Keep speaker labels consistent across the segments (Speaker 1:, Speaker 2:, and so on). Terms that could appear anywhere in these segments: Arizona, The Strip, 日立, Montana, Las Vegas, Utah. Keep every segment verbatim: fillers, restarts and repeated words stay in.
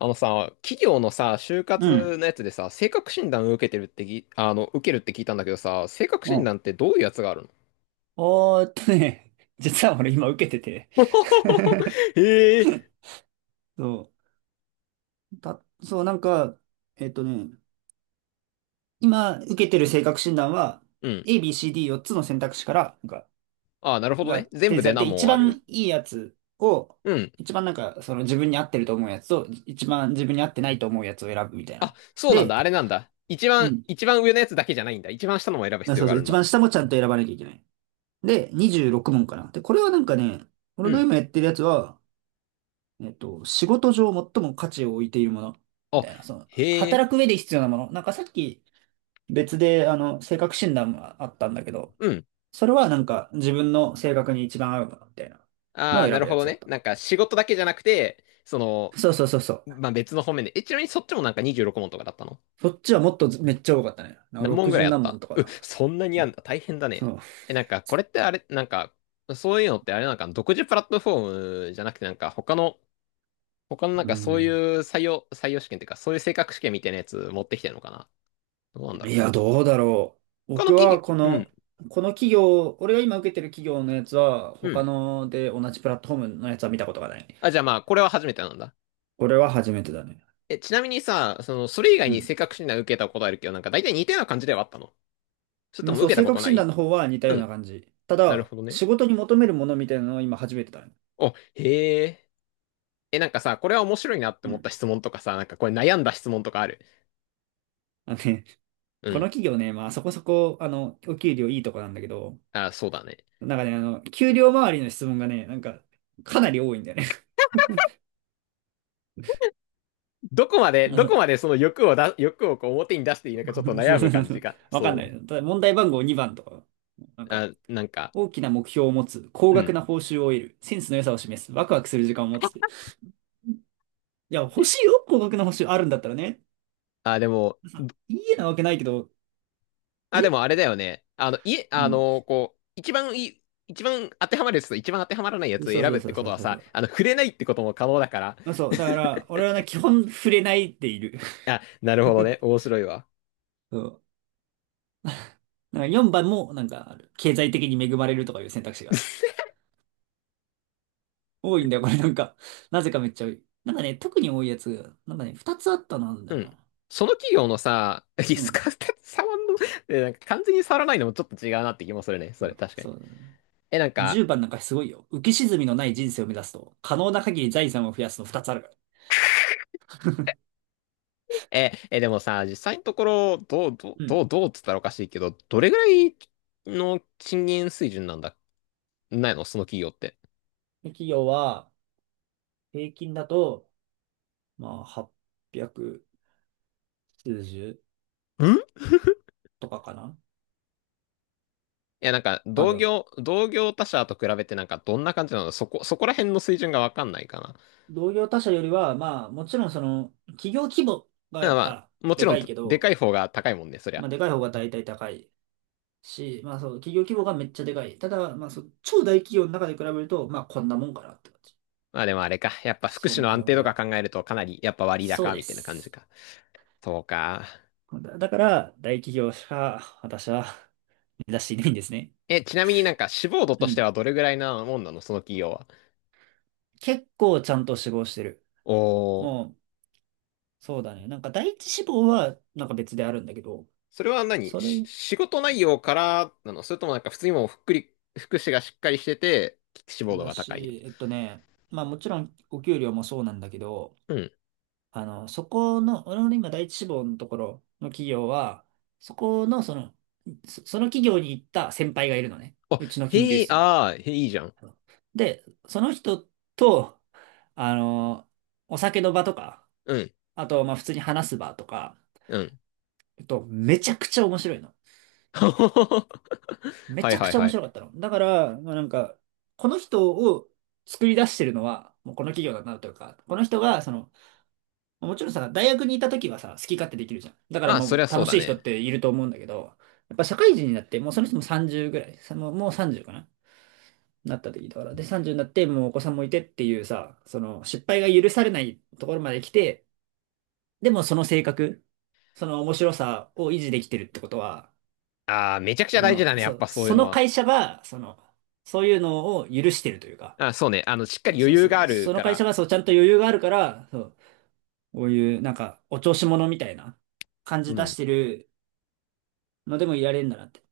Speaker 1: あのさ、企業のさ、就
Speaker 2: うん。
Speaker 1: 活のやつでさ、性格診断を受けてるってぎ、あの、受けるって聞いたんだけどさ、性格
Speaker 2: う
Speaker 1: 診
Speaker 2: ん。
Speaker 1: 断ってどういうやつがある
Speaker 2: おーっとね、実は俺今受けてて。
Speaker 1: の？ へ え。
Speaker 2: そう、た、そう、なんか、えっとね、今受けてる性格診断は、
Speaker 1: うん。
Speaker 2: A、B、C、ディーよっ つの選択肢から、なんか、
Speaker 1: ああ、なるほど
Speaker 2: が
Speaker 1: ね。
Speaker 2: 提
Speaker 1: 全部
Speaker 2: 示さ
Speaker 1: で
Speaker 2: れて、
Speaker 1: 何
Speaker 2: 一
Speaker 1: 問ある？
Speaker 2: 番いいやつを、
Speaker 1: うん。
Speaker 2: 一番なんか、その自分に合ってると思うやつと、一番自分に合ってないと思うやつを選ぶみたい
Speaker 1: あ、
Speaker 2: な。
Speaker 1: そうなん
Speaker 2: で、
Speaker 1: だ。あれなんだ。一
Speaker 2: う
Speaker 1: 番、
Speaker 2: ん。
Speaker 1: 一番上のやつだけじゃないんだ。一番下のも選ぶ
Speaker 2: あ、
Speaker 1: 必要
Speaker 2: そう
Speaker 1: があ
Speaker 2: そう、
Speaker 1: るん
Speaker 2: 一
Speaker 1: だ。
Speaker 2: 番下もちゃんと選ばなきゃいけない。で、にじゅうろく問かな。で、これはなんかね、
Speaker 1: う
Speaker 2: 俺が
Speaker 1: ん。
Speaker 2: 今やってるやつは、えっと、仕事上最も価値を置いているもの、み
Speaker 1: あ、
Speaker 2: たいな、その、
Speaker 1: へえ。
Speaker 2: 働く上で必要なもの。なんかさっき別で、あの、性格診断があったんだけど、
Speaker 1: うん。
Speaker 2: それはなんか自分の性格に一番合うもの、みたいなの
Speaker 1: あ
Speaker 2: を
Speaker 1: あ、な
Speaker 2: 選
Speaker 1: る
Speaker 2: ぶや
Speaker 1: ほど
Speaker 2: つだっ
Speaker 1: ね。
Speaker 2: た。
Speaker 1: なんか仕事だけじゃなくて、その、
Speaker 2: そうそうそうそう。
Speaker 1: まあ、別の方面で。え、ちなみにそっちもなんかにじゅうろく問とかだったの？
Speaker 2: そっちはもっとめっちゃ多かったね。なんか
Speaker 1: 何問ぐらい
Speaker 2: ろくじゅう
Speaker 1: あっ
Speaker 2: 何問
Speaker 1: た
Speaker 2: と
Speaker 1: う、
Speaker 2: か。
Speaker 1: そんなにあんだ。大変だ
Speaker 2: そ
Speaker 1: ね。
Speaker 2: う、
Speaker 1: え、なんか、これってあれ、なんか、そういうのってあれなんか、独自プラットフォームじゃなくて、なんか、他の、他のなん
Speaker 2: う
Speaker 1: か、そうい
Speaker 2: ん。
Speaker 1: う採用、採用試験っていうか、そういう性格試験みたいなやつ持ってきてるのかな？どうなんだ
Speaker 2: い
Speaker 1: ろう。
Speaker 2: や、どうだろう。
Speaker 1: 他の
Speaker 2: 僕
Speaker 1: 企業、
Speaker 2: はこ
Speaker 1: うん、
Speaker 2: の、この企業、俺が今受けてる企業のやつは、
Speaker 1: う
Speaker 2: 他
Speaker 1: ん。
Speaker 2: ので同じプラットフォームのやつは見たことがない。
Speaker 1: あ、じゃあまあ、これは初めてなんだ。
Speaker 2: これは初めてだね。
Speaker 1: え、ちなみにさ、その、それ以
Speaker 2: う
Speaker 1: 外に
Speaker 2: ん。
Speaker 1: 性格診断受けたことあるけど、なんか、大体似たような感じではあったの？それと
Speaker 2: まあ、
Speaker 1: も
Speaker 2: そう、
Speaker 1: 受けた
Speaker 2: 性
Speaker 1: こと
Speaker 2: 格
Speaker 1: な
Speaker 2: 診断
Speaker 1: い？
Speaker 2: の方は似た
Speaker 1: う
Speaker 2: ような
Speaker 1: ん。
Speaker 2: 感じ。た
Speaker 1: なる
Speaker 2: だ、
Speaker 1: ほどね。
Speaker 2: 仕事に求めるものみたいなのを今初めてだね。
Speaker 1: お、へえ。え、なんかさ、これは面白いなって
Speaker 2: う
Speaker 1: 思っ
Speaker 2: ん。
Speaker 1: た質問とかさ、なんかこれ悩んだ質問とかある？
Speaker 2: あのね、
Speaker 1: う
Speaker 2: この
Speaker 1: ん。
Speaker 2: 企業ね、まあそこそこ、あの、お給料いいとこなんだけど、
Speaker 1: あ、そうだね。
Speaker 2: なんかね、あの、給料周りの質問がね、なんか、かなり多いんだよね。
Speaker 1: どこまで、
Speaker 2: あ、
Speaker 1: ど
Speaker 2: そ
Speaker 1: こ
Speaker 2: う。
Speaker 1: までその欲をだ、欲をこう表に出していいのかちょっと
Speaker 2: そう
Speaker 1: 悩
Speaker 2: そ
Speaker 1: む
Speaker 2: うそう
Speaker 1: 感
Speaker 2: そ
Speaker 1: じ
Speaker 2: う。
Speaker 1: が。
Speaker 2: わか
Speaker 1: そ
Speaker 2: ん
Speaker 1: う
Speaker 2: ない。
Speaker 1: ね。
Speaker 2: ただ問題番号にばんとか、なんか、
Speaker 1: あ、なんか、
Speaker 2: 大きな目標を持つ、高
Speaker 1: う
Speaker 2: 額
Speaker 1: ん。
Speaker 2: な報酬を得る、センスの良さを示す、ワクワクする時間を持つって。いや、欲しいよ、高額な報酬あるんだったらね。
Speaker 1: あ、でも、
Speaker 2: いいえなわけないけど、
Speaker 1: あ、でもあれ
Speaker 2: え
Speaker 1: だよね。あの、いえ、
Speaker 2: う
Speaker 1: あ
Speaker 2: ん。
Speaker 1: の、こう、一番いい、一番当てはまるやつと一番当てはまらないやつを
Speaker 2: そう
Speaker 1: 選
Speaker 2: そ
Speaker 1: ぶ
Speaker 2: う
Speaker 1: っ
Speaker 2: そ
Speaker 1: て
Speaker 2: う
Speaker 1: こ
Speaker 2: そ
Speaker 1: と
Speaker 2: う
Speaker 1: は
Speaker 2: そうそ
Speaker 1: さ、
Speaker 2: う。
Speaker 1: あの、触れないってことも可能だから。
Speaker 2: あ、そう。だから、俺はね、基本触れないでいる。
Speaker 1: あ、なるほどね。面白いわ。
Speaker 2: そう。なんかよんばんも、なんかある、経済的に恵まれるとかいう選択肢がある。多いんだよ、これなんか。なぜかめっちゃ多い。なんかね、特に多いやつ、なんかね、ふたつあったのなんだよ
Speaker 1: うん。
Speaker 2: な。
Speaker 1: その企業のさ、リ
Speaker 2: う
Speaker 1: ス
Speaker 2: ん。
Speaker 1: カーって触んの、えなんか完全に触らないのもちょっと違うなって気もするね。
Speaker 2: う
Speaker 1: それ、
Speaker 2: ん、
Speaker 1: 確かに。
Speaker 2: そう。
Speaker 1: え、なんか、
Speaker 2: じゅうばんなんかすごいよ。浮き沈みのない人生を目指すと、可能な限り財産を増やすのふたつあるから。
Speaker 1: え、え、でもさ、実際のところ、どう、どう、
Speaker 2: う
Speaker 1: ど
Speaker 2: ん。
Speaker 1: う、どうっつったらおかしいけど、どれぐらいの賃金水準なんだ、ないのその企業って。
Speaker 2: で企業は、平均だと、まあ、はっぴゃく数十
Speaker 1: んい
Speaker 2: とかかな。
Speaker 1: や、なんか、
Speaker 2: 多
Speaker 1: 同
Speaker 2: 分。
Speaker 1: 業、同業他社と比べてなんか、どんな感じなのそこ、そこら辺の水準がわかんないかな。
Speaker 2: 同業他社よりは、まあ、もちろんその、企業規模が
Speaker 1: だ
Speaker 2: や
Speaker 1: から
Speaker 2: っ
Speaker 1: まあ、
Speaker 2: ぱ
Speaker 1: もち
Speaker 2: で
Speaker 1: ろ
Speaker 2: か
Speaker 1: ん、
Speaker 2: いけ
Speaker 1: で
Speaker 2: ど、
Speaker 1: かい方が高いもんね、そり
Speaker 2: ま
Speaker 1: ゃ。
Speaker 2: あ、でかい方が大体高いし、まあそう、企業規模がめっちゃでかい。ただ、まあそう、超大企業の中で比べると、まあこんなもんかなって感じ。
Speaker 1: まあでもあれか。やっぱ福
Speaker 2: そ
Speaker 1: 祉
Speaker 2: ん
Speaker 1: の
Speaker 2: な
Speaker 1: 安
Speaker 2: もん
Speaker 1: 定
Speaker 2: ぐ
Speaker 1: と
Speaker 2: ら
Speaker 1: か
Speaker 2: い。
Speaker 1: 考えると、かなり、やっぱ割
Speaker 2: そう
Speaker 1: 高、
Speaker 2: で
Speaker 1: みたいな感じ
Speaker 2: す。
Speaker 1: か。そうか。
Speaker 2: だだから、大企業しか私は目指していないんですね。
Speaker 1: え、ちなみになんか、志望度
Speaker 2: う
Speaker 1: として
Speaker 2: ん。
Speaker 1: はどれぐらいなもんなのその企業は。
Speaker 2: 結構ちゃんと志望してる。
Speaker 1: おー。
Speaker 2: もう、そうだね。なんか第一志望はなんか別であるんだけど、
Speaker 1: それは何
Speaker 2: それ
Speaker 1: し仕事内容からなのそれともなんか普通にもうふっくり、福祉がしっかりしてて、志望度
Speaker 2: だ
Speaker 1: が高い。
Speaker 2: し、えっとね、まあもちろんお給料もそうなんだけど、
Speaker 1: うん。
Speaker 2: あの、そこの、俺のね今第一志望のところの企業は、そこのその、そその企業に行った先輩がいるのね。
Speaker 1: あ、
Speaker 2: うちの研究
Speaker 1: へえ、
Speaker 2: 室に。
Speaker 1: ああ、へえ、いいじゃん。
Speaker 2: あので、その人と、あの、お酒の場とか、
Speaker 1: うん、
Speaker 2: あと、まあ普通に話す場とか、
Speaker 1: うん。
Speaker 2: えっと、めちゃくちゃ面白いの。め
Speaker 1: は
Speaker 2: ち
Speaker 1: い
Speaker 2: ゃく
Speaker 1: はい
Speaker 2: ちゃ
Speaker 1: は
Speaker 2: 面
Speaker 1: い。
Speaker 2: 白かったの。だから、まあなんか、この人を作り出してるのは、もうこの企業だなというか、この人が、その、もちろんさ、大学にいた時はさ、好き勝手できるじゃん。だから
Speaker 1: まあ、そ
Speaker 2: も
Speaker 1: り
Speaker 2: う
Speaker 1: ゃそ
Speaker 2: 楽
Speaker 1: うだ
Speaker 2: しい人っ
Speaker 1: ね。
Speaker 2: ていると思うんだけど、やっぱ社会人になって、もうその人もさんじゅうぐらい、さ、もうもうさんじゅうかな、なった時だから。で、さんじゅうになって、もうお子さんもいてっていうさ、その失敗が許されないところまで来て、でもその性格、その面白さを維持できてるってことは、
Speaker 1: ああ、めちゃくち
Speaker 2: そ
Speaker 1: ゃ大事だ
Speaker 2: の、
Speaker 1: ね、やっ
Speaker 2: そ、
Speaker 1: ぱそういう
Speaker 2: そ
Speaker 1: の
Speaker 2: の
Speaker 1: は。
Speaker 2: 会社が、その、そういうのを許してるというか、
Speaker 1: あ、そうね。あの、しっかり余
Speaker 2: そ、
Speaker 1: 裕
Speaker 2: そ、
Speaker 1: がある
Speaker 2: その
Speaker 1: か
Speaker 2: 会
Speaker 1: ら。
Speaker 2: 社がそうちゃんと余裕があるから、そう、こういうなんかお調子者みたいな感
Speaker 1: う
Speaker 2: じ出し
Speaker 1: ん。
Speaker 2: てるのでもいられるんだなって。っ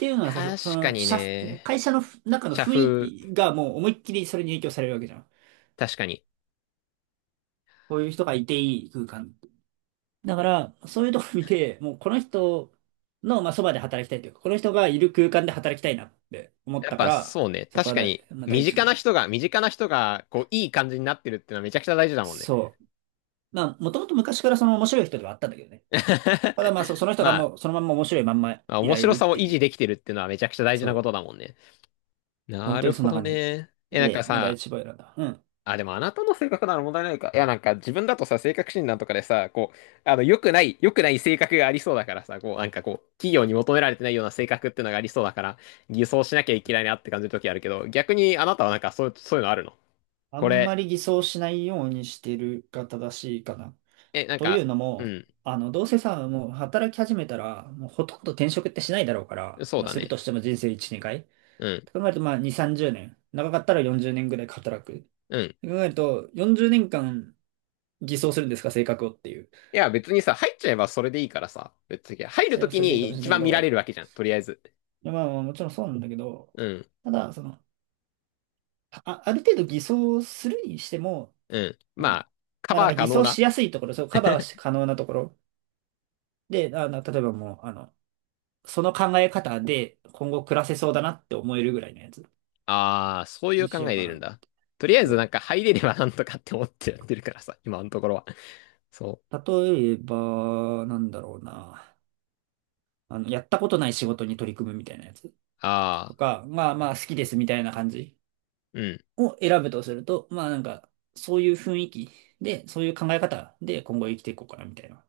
Speaker 2: ていうのはさ、そそ
Speaker 1: 確か
Speaker 2: の、
Speaker 1: に
Speaker 2: 社、
Speaker 1: ね。
Speaker 2: 会社のふ中の
Speaker 1: 社
Speaker 2: 雰囲
Speaker 1: 風、
Speaker 2: 気がもう思いっきりそれに影響されるわけじゃん。
Speaker 1: 確かに。
Speaker 2: こういう人がいていい空間。だから、そういうとこ見て、もうこの人の、まあ、そばで働きたいというか、この人がいる空間で働きたいなって思っ
Speaker 1: やっ
Speaker 2: たか
Speaker 1: ぱ
Speaker 2: ら、
Speaker 1: そうね。
Speaker 2: そこ
Speaker 1: 確
Speaker 2: は
Speaker 1: か
Speaker 2: 第、
Speaker 1: に、
Speaker 2: まあ、第
Speaker 1: 身
Speaker 2: 一か
Speaker 1: 近な
Speaker 2: な。
Speaker 1: 人が、身近な人が、こう、いい感じになってるってのはめちゃくちゃ大事だもんね。
Speaker 2: そう。まあ、もともと昔からその面白い人ではあったんだけどね。ただまあ、そ、そ の人が
Speaker 1: まあ、
Speaker 2: もうそのまんま面白いまんま
Speaker 1: まあ
Speaker 2: い
Speaker 1: 面
Speaker 2: られ
Speaker 1: 白
Speaker 2: るっ
Speaker 1: さを
Speaker 2: て
Speaker 1: 維
Speaker 2: い
Speaker 1: 持
Speaker 2: う。
Speaker 1: できてるっていうのはめちゃくちゃ大事
Speaker 2: そ
Speaker 1: なこと
Speaker 2: う。
Speaker 1: だもんね。
Speaker 2: 本
Speaker 1: な
Speaker 2: 当に
Speaker 1: る
Speaker 2: そん
Speaker 1: ほ
Speaker 2: な
Speaker 1: ど
Speaker 2: 感じ。
Speaker 1: ね。え、なんか
Speaker 2: で、もう第
Speaker 1: さ、
Speaker 2: 一番選んだ。うん。
Speaker 1: あ、でもあなたの性格なら問題ないか。いや、なんか自分だとさ、性格診断とかでさ、こう、あの、良くない、良くない性格がありそうだからさ、こう、なんかこう、企業に求められてないような性格っていうのがありそうだから、偽装しなきゃいけないなって感じる時あるけど、逆にあなたはなんかそういう、そういうのあるの？
Speaker 2: あ
Speaker 1: こ
Speaker 2: んま
Speaker 1: れ、
Speaker 2: り偽装しないようにしてるが正しいかな。
Speaker 1: え、なん
Speaker 2: という
Speaker 1: か、
Speaker 2: の
Speaker 1: う
Speaker 2: も、
Speaker 1: ん、
Speaker 2: あの、どうせさ、もう働き始めたら、もうほとんど転職ってしないだろうから、
Speaker 1: そう
Speaker 2: まあ、
Speaker 1: だ
Speaker 2: する
Speaker 1: ね。
Speaker 2: としても人生いち、年回。
Speaker 1: うん、
Speaker 2: と考えると、まあ、に、さんじゅうねん。長かったらよんじゅうねんぐらい働く。
Speaker 1: うん。
Speaker 2: と考えると、よんじゅうねんかん偽装するんですか、性格をっていう。
Speaker 1: いや、別にさ、入っちゃえばそれでいいからさ。別に、入
Speaker 2: そ
Speaker 1: る
Speaker 2: れ
Speaker 1: と
Speaker 2: は
Speaker 1: き
Speaker 2: それでいいか
Speaker 1: に
Speaker 2: もしれ
Speaker 1: 一
Speaker 2: ないけ
Speaker 1: 番見られ
Speaker 2: ど、
Speaker 1: るわけじゃん、とりあえず。
Speaker 2: いやまあ、まあもちろんそうなんだけど、
Speaker 1: うん、
Speaker 2: ただ、その、あ、ある程度偽装するにしても、
Speaker 1: うん。
Speaker 2: そ
Speaker 1: ま
Speaker 2: の、
Speaker 1: あ、カ
Speaker 2: まあ、なん
Speaker 1: バ
Speaker 2: か
Speaker 1: ー
Speaker 2: 偽
Speaker 1: 可能
Speaker 2: 装し
Speaker 1: な。
Speaker 2: やすいところ、そう、カバーし可能なところ。で、あの、例えばもう、あの、その考え方で今後暮らせそうだなって思えるぐらいのやつ
Speaker 1: ああ、そうい
Speaker 2: に
Speaker 1: う
Speaker 2: し
Speaker 1: 考
Speaker 2: よう
Speaker 1: え
Speaker 2: か
Speaker 1: でいるん
Speaker 2: な。
Speaker 1: だ。とりあえ
Speaker 2: そ
Speaker 1: ずなん
Speaker 2: う。
Speaker 1: か入れればなんとかって思ってやってるからさ、今のところは。そう。
Speaker 2: 例えば、なんだろうな。あの、やったことない仕事に取り組むみたいなやつ
Speaker 1: あ
Speaker 2: と
Speaker 1: あ、
Speaker 2: か、まあまあ好きですみたいな感じ
Speaker 1: うん。
Speaker 2: を選ぶとすると、まあなんか、そういう雰囲気で、そういう考え方で今後生きていこうかなみたいな。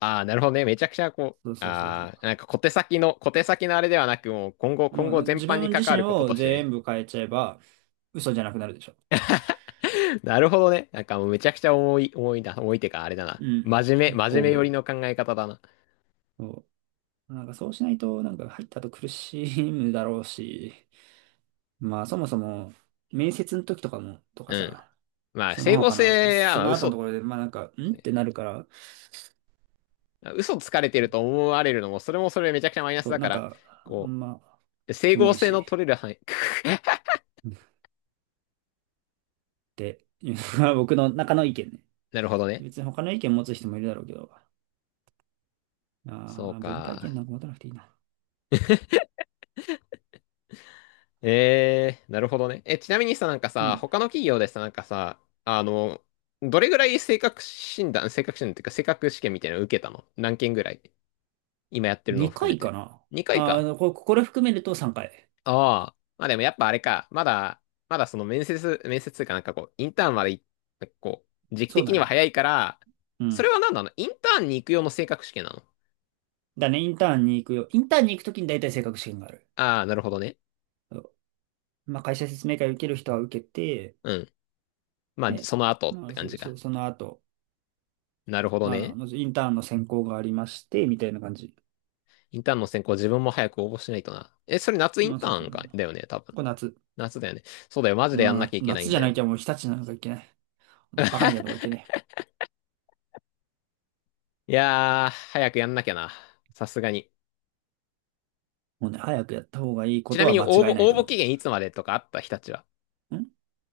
Speaker 1: ああ、なるほどね。めちゃくちゃこ
Speaker 2: そう
Speaker 1: う、
Speaker 2: そうそうそ
Speaker 1: ああ、
Speaker 2: う。
Speaker 1: なんか小手先の、小手先のあれではなく、もう今後、今
Speaker 2: も
Speaker 1: 後
Speaker 2: う
Speaker 1: 全
Speaker 2: 自
Speaker 1: 般に
Speaker 2: 分
Speaker 1: 関
Speaker 2: 自
Speaker 1: わ
Speaker 2: 身
Speaker 1: ること
Speaker 2: を
Speaker 1: として
Speaker 2: 全
Speaker 1: ね。
Speaker 2: 部変えちゃえば嘘じゃなくなるでしょ。
Speaker 1: なるほどね。なんかもうめちゃくちゃ重い、重いな、重いてかあれだな。
Speaker 2: うん。
Speaker 1: 真面目、
Speaker 2: 結
Speaker 1: 真
Speaker 2: 構
Speaker 1: 面目
Speaker 2: 思
Speaker 1: 寄りの考え方だな。
Speaker 2: う。なんかそうしないと、なんか入った後苦しむだろうし、まあそもそも、面接の時とかも、とか
Speaker 1: うん。
Speaker 2: さ、
Speaker 1: まあ、
Speaker 2: その
Speaker 1: 整合
Speaker 2: 他の、そ
Speaker 1: 性は、
Speaker 2: そ
Speaker 1: まあ、
Speaker 2: の後のと
Speaker 1: 嘘、
Speaker 2: ころで、まあなんか、んってなるから、
Speaker 1: 嘘つかれてると思われるのも、それもそれめちゃくちゃマイナス
Speaker 2: そう、
Speaker 1: だ
Speaker 2: な
Speaker 1: か
Speaker 2: ん
Speaker 1: ら、
Speaker 2: か、あ
Speaker 1: こ
Speaker 2: んま、
Speaker 1: う、整
Speaker 2: キモ
Speaker 1: 合
Speaker 2: い
Speaker 1: 性の
Speaker 2: し、
Speaker 1: 取れる範囲。
Speaker 2: っていうのが僕の中の意見ね。
Speaker 1: なるほどね。
Speaker 2: 別に他の意見持つ人もいるだろうけど、
Speaker 1: そう
Speaker 2: あー分配
Speaker 1: か。
Speaker 2: 権なんか持たなくていいな。
Speaker 1: えー、なるほどね。え、ちなみにさ、なんか
Speaker 2: う
Speaker 1: さ、
Speaker 2: ん。
Speaker 1: 他の企業でさ、なんかさ、あの、どれぐらい性格診断、性格診断っていうか、性格試験みたいなの受けたの何件ぐらい今やってるのを含
Speaker 2: 2
Speaker 1: め
Speaker 2: 回か
Speaker 1: て。
Speaker 2: な。
Speaker 1: にかい
Speaker 2: あ
Speaker 1: か。
Speaker 2: ーこ、これ含めるとさんかい。
Speaker 1: ああ、まあでもやっぱあれか、まだ、まだその面接、面接というかなんかこう、インターンまでい、こう、時期
Speaker 2: そう
Speaker 1: 的
Speaker 2: だ
Speaker 1: には
Speaker 2: ね。
Speaker 1: 早いから、
Speaker 2: う
Speaker 1: それ
Speaker 2: ん。
Speaker 1: は何なのインターンに行く用の性格試験なの？
Speaker 2: だね、インターンに行くよ。インターンに行くときに大体性格試験がある。
Speaker 1: ああ、なるほどね。
Speaker 2: まあ、会社説明会受ける人は受けて、
Speaker 1: うん。まあ、
Speaker 2: で、
Speaker 1: その後っ
Speaker 2: ま
Speaker 1: て
Speaker 2: あ、
Speaker 1: 感
Speaker 2: そ、
Speaker 1: じか。
Speaker 2: そ、その後、
Speaker 1: なるほど
Speaker 2: まあ、
Speaker 1: ね。
Speaker 2: まずインターンの選考がありまして、みたいな感じ。
Speaker 1: インターンの選考自分も早く応募しないとな。え、それ夏イン
Speaker 2: まあ、
Speaker 1: タ
Speaker 2: そうそ
Speaker 1: ー
Speaker 2: う。
Speaker 1: ンか、だよね、多分。
Speaker 2: これ夏。
Speaker 1: 夏だよね。そうだよ、マジでやんなき
Speaker 2: な、
Speaker 1: ゃいけない
Speaker 2: 夏
Speaker 1: ん
Speaker 2: じ
Speaker 1: だ
Speaker 2: ゃな
Speaker 1: よ。
Speaker 2: きゃもう日立なんかいけない。こんなバカみたいなとこ行けない。
Speaker 1: いやー、早くやんなきゃな。さすがに。
Speaker 2: もうね、早くやった方がいいこ
Speaker 1: ち
Speaker 2: と
Speaker 1: なみ
Speaker 2: は
Speaker 1: に応
Speaker 2: 間違
Speaker 1: 募、
Speaker 2: いない
Speaker 1: 応
Speaker 2: と
Speaker 1: 募
Speaker 2: 思
Speaker 1: 期限いつまでとかあった日立は。
Speaker 2: う。ん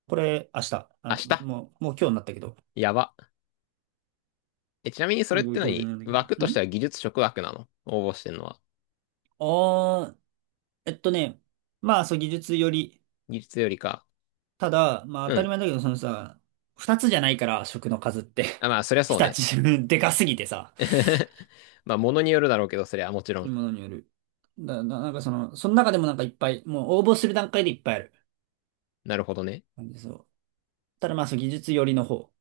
Speaker 2: これ、明日。あ、
Speaker 1: 明日
Speaker 2: もう、もう今日になったけど。
Speaker 1: やば。え、ちなみにそ
Speaker 2: ご
Speaker 1: れって
Speaker 2: 教授
Speaker 1: 何
Speaker 2: にな
Speaker 1: 枠
Speaker 2: る
Speaker 1: とし
Speaker 2: ん。
Speaker 1: て
Speaker 2: ん
Speaker 1: は技術職枠なの応募してんのは。
Speaker 2: ああー、えっとね、まあ、そう、技術より、
Speaker 1: 技術よりか。
Speaker 2: ただ、まあ
Speaker 1: う
Speaker 2: 当たり
Speaker 1: ん。
Speaker 2: 前だけど、そのさ、二つじゃないから、食の数って。
Speaker 1: あ、まあ、そりゃ そう
Speaker 2: 日
Speaker 1: ね。
Speaker 2: 立、でかすぎてさ、
Speaker 1: まあ、ものによるだろうけど、そりゃもちろん。
Speaker 2: ものによる。だ、な、なんかその、その中でもなんかいっぱい、もう応募する段階でいっぱいある。
Speaker 1: なるほどね。
Speaker 2: なんでそう。ただまあそう、技術寄りの方。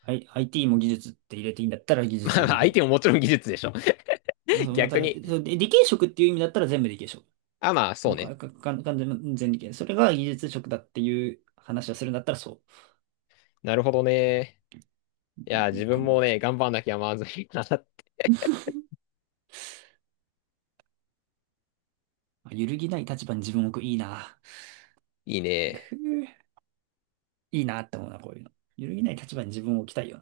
Speaker 2: はい、アイティー も技術って入れていいんだったら技
Speaker 1: ま
Speaker 2: 術寄
Speaker 1: あ、
Speaker 2: り
Speaker 1: ま
Speaker 2: の
Speaker 1: あ相
Speaker 2: 方。
Speaker 1: 手ももちろん技術でしょ。
Speaker 2: まあ そう、また、
Speaker 1: 逆に。
Speaker 2: そうで理系職っていう意味だったら全部理系職。
Speaker 1: あ、まあ、そ
Speaker 2: も
Speaker 1: う
Speaker 2: うか、
Speaker 1: ね。
Speaker 2: か、か、完全全理系。それが技術職だっていう話をするんだったらそ
Speaker 1: なるほどね。いや、
Speaker 2: うい
Speaker 1: 自
Speaker 2: う考
Speaker 1: 分
Speaker 2: え
Speaker 1: も
Speaker 2: で
Speaker 1: ね、
Speaker 2: すね。
Speaker 1: 頑張んなきゃまずいな。
Speaker 2: まあ揺るぎない立場に自分を置く。いいな。
Speaker 1: いいね。
Speaker 2: くぅいいなって思うな、こういうの。揺るぎない立場に自分を置きたいよ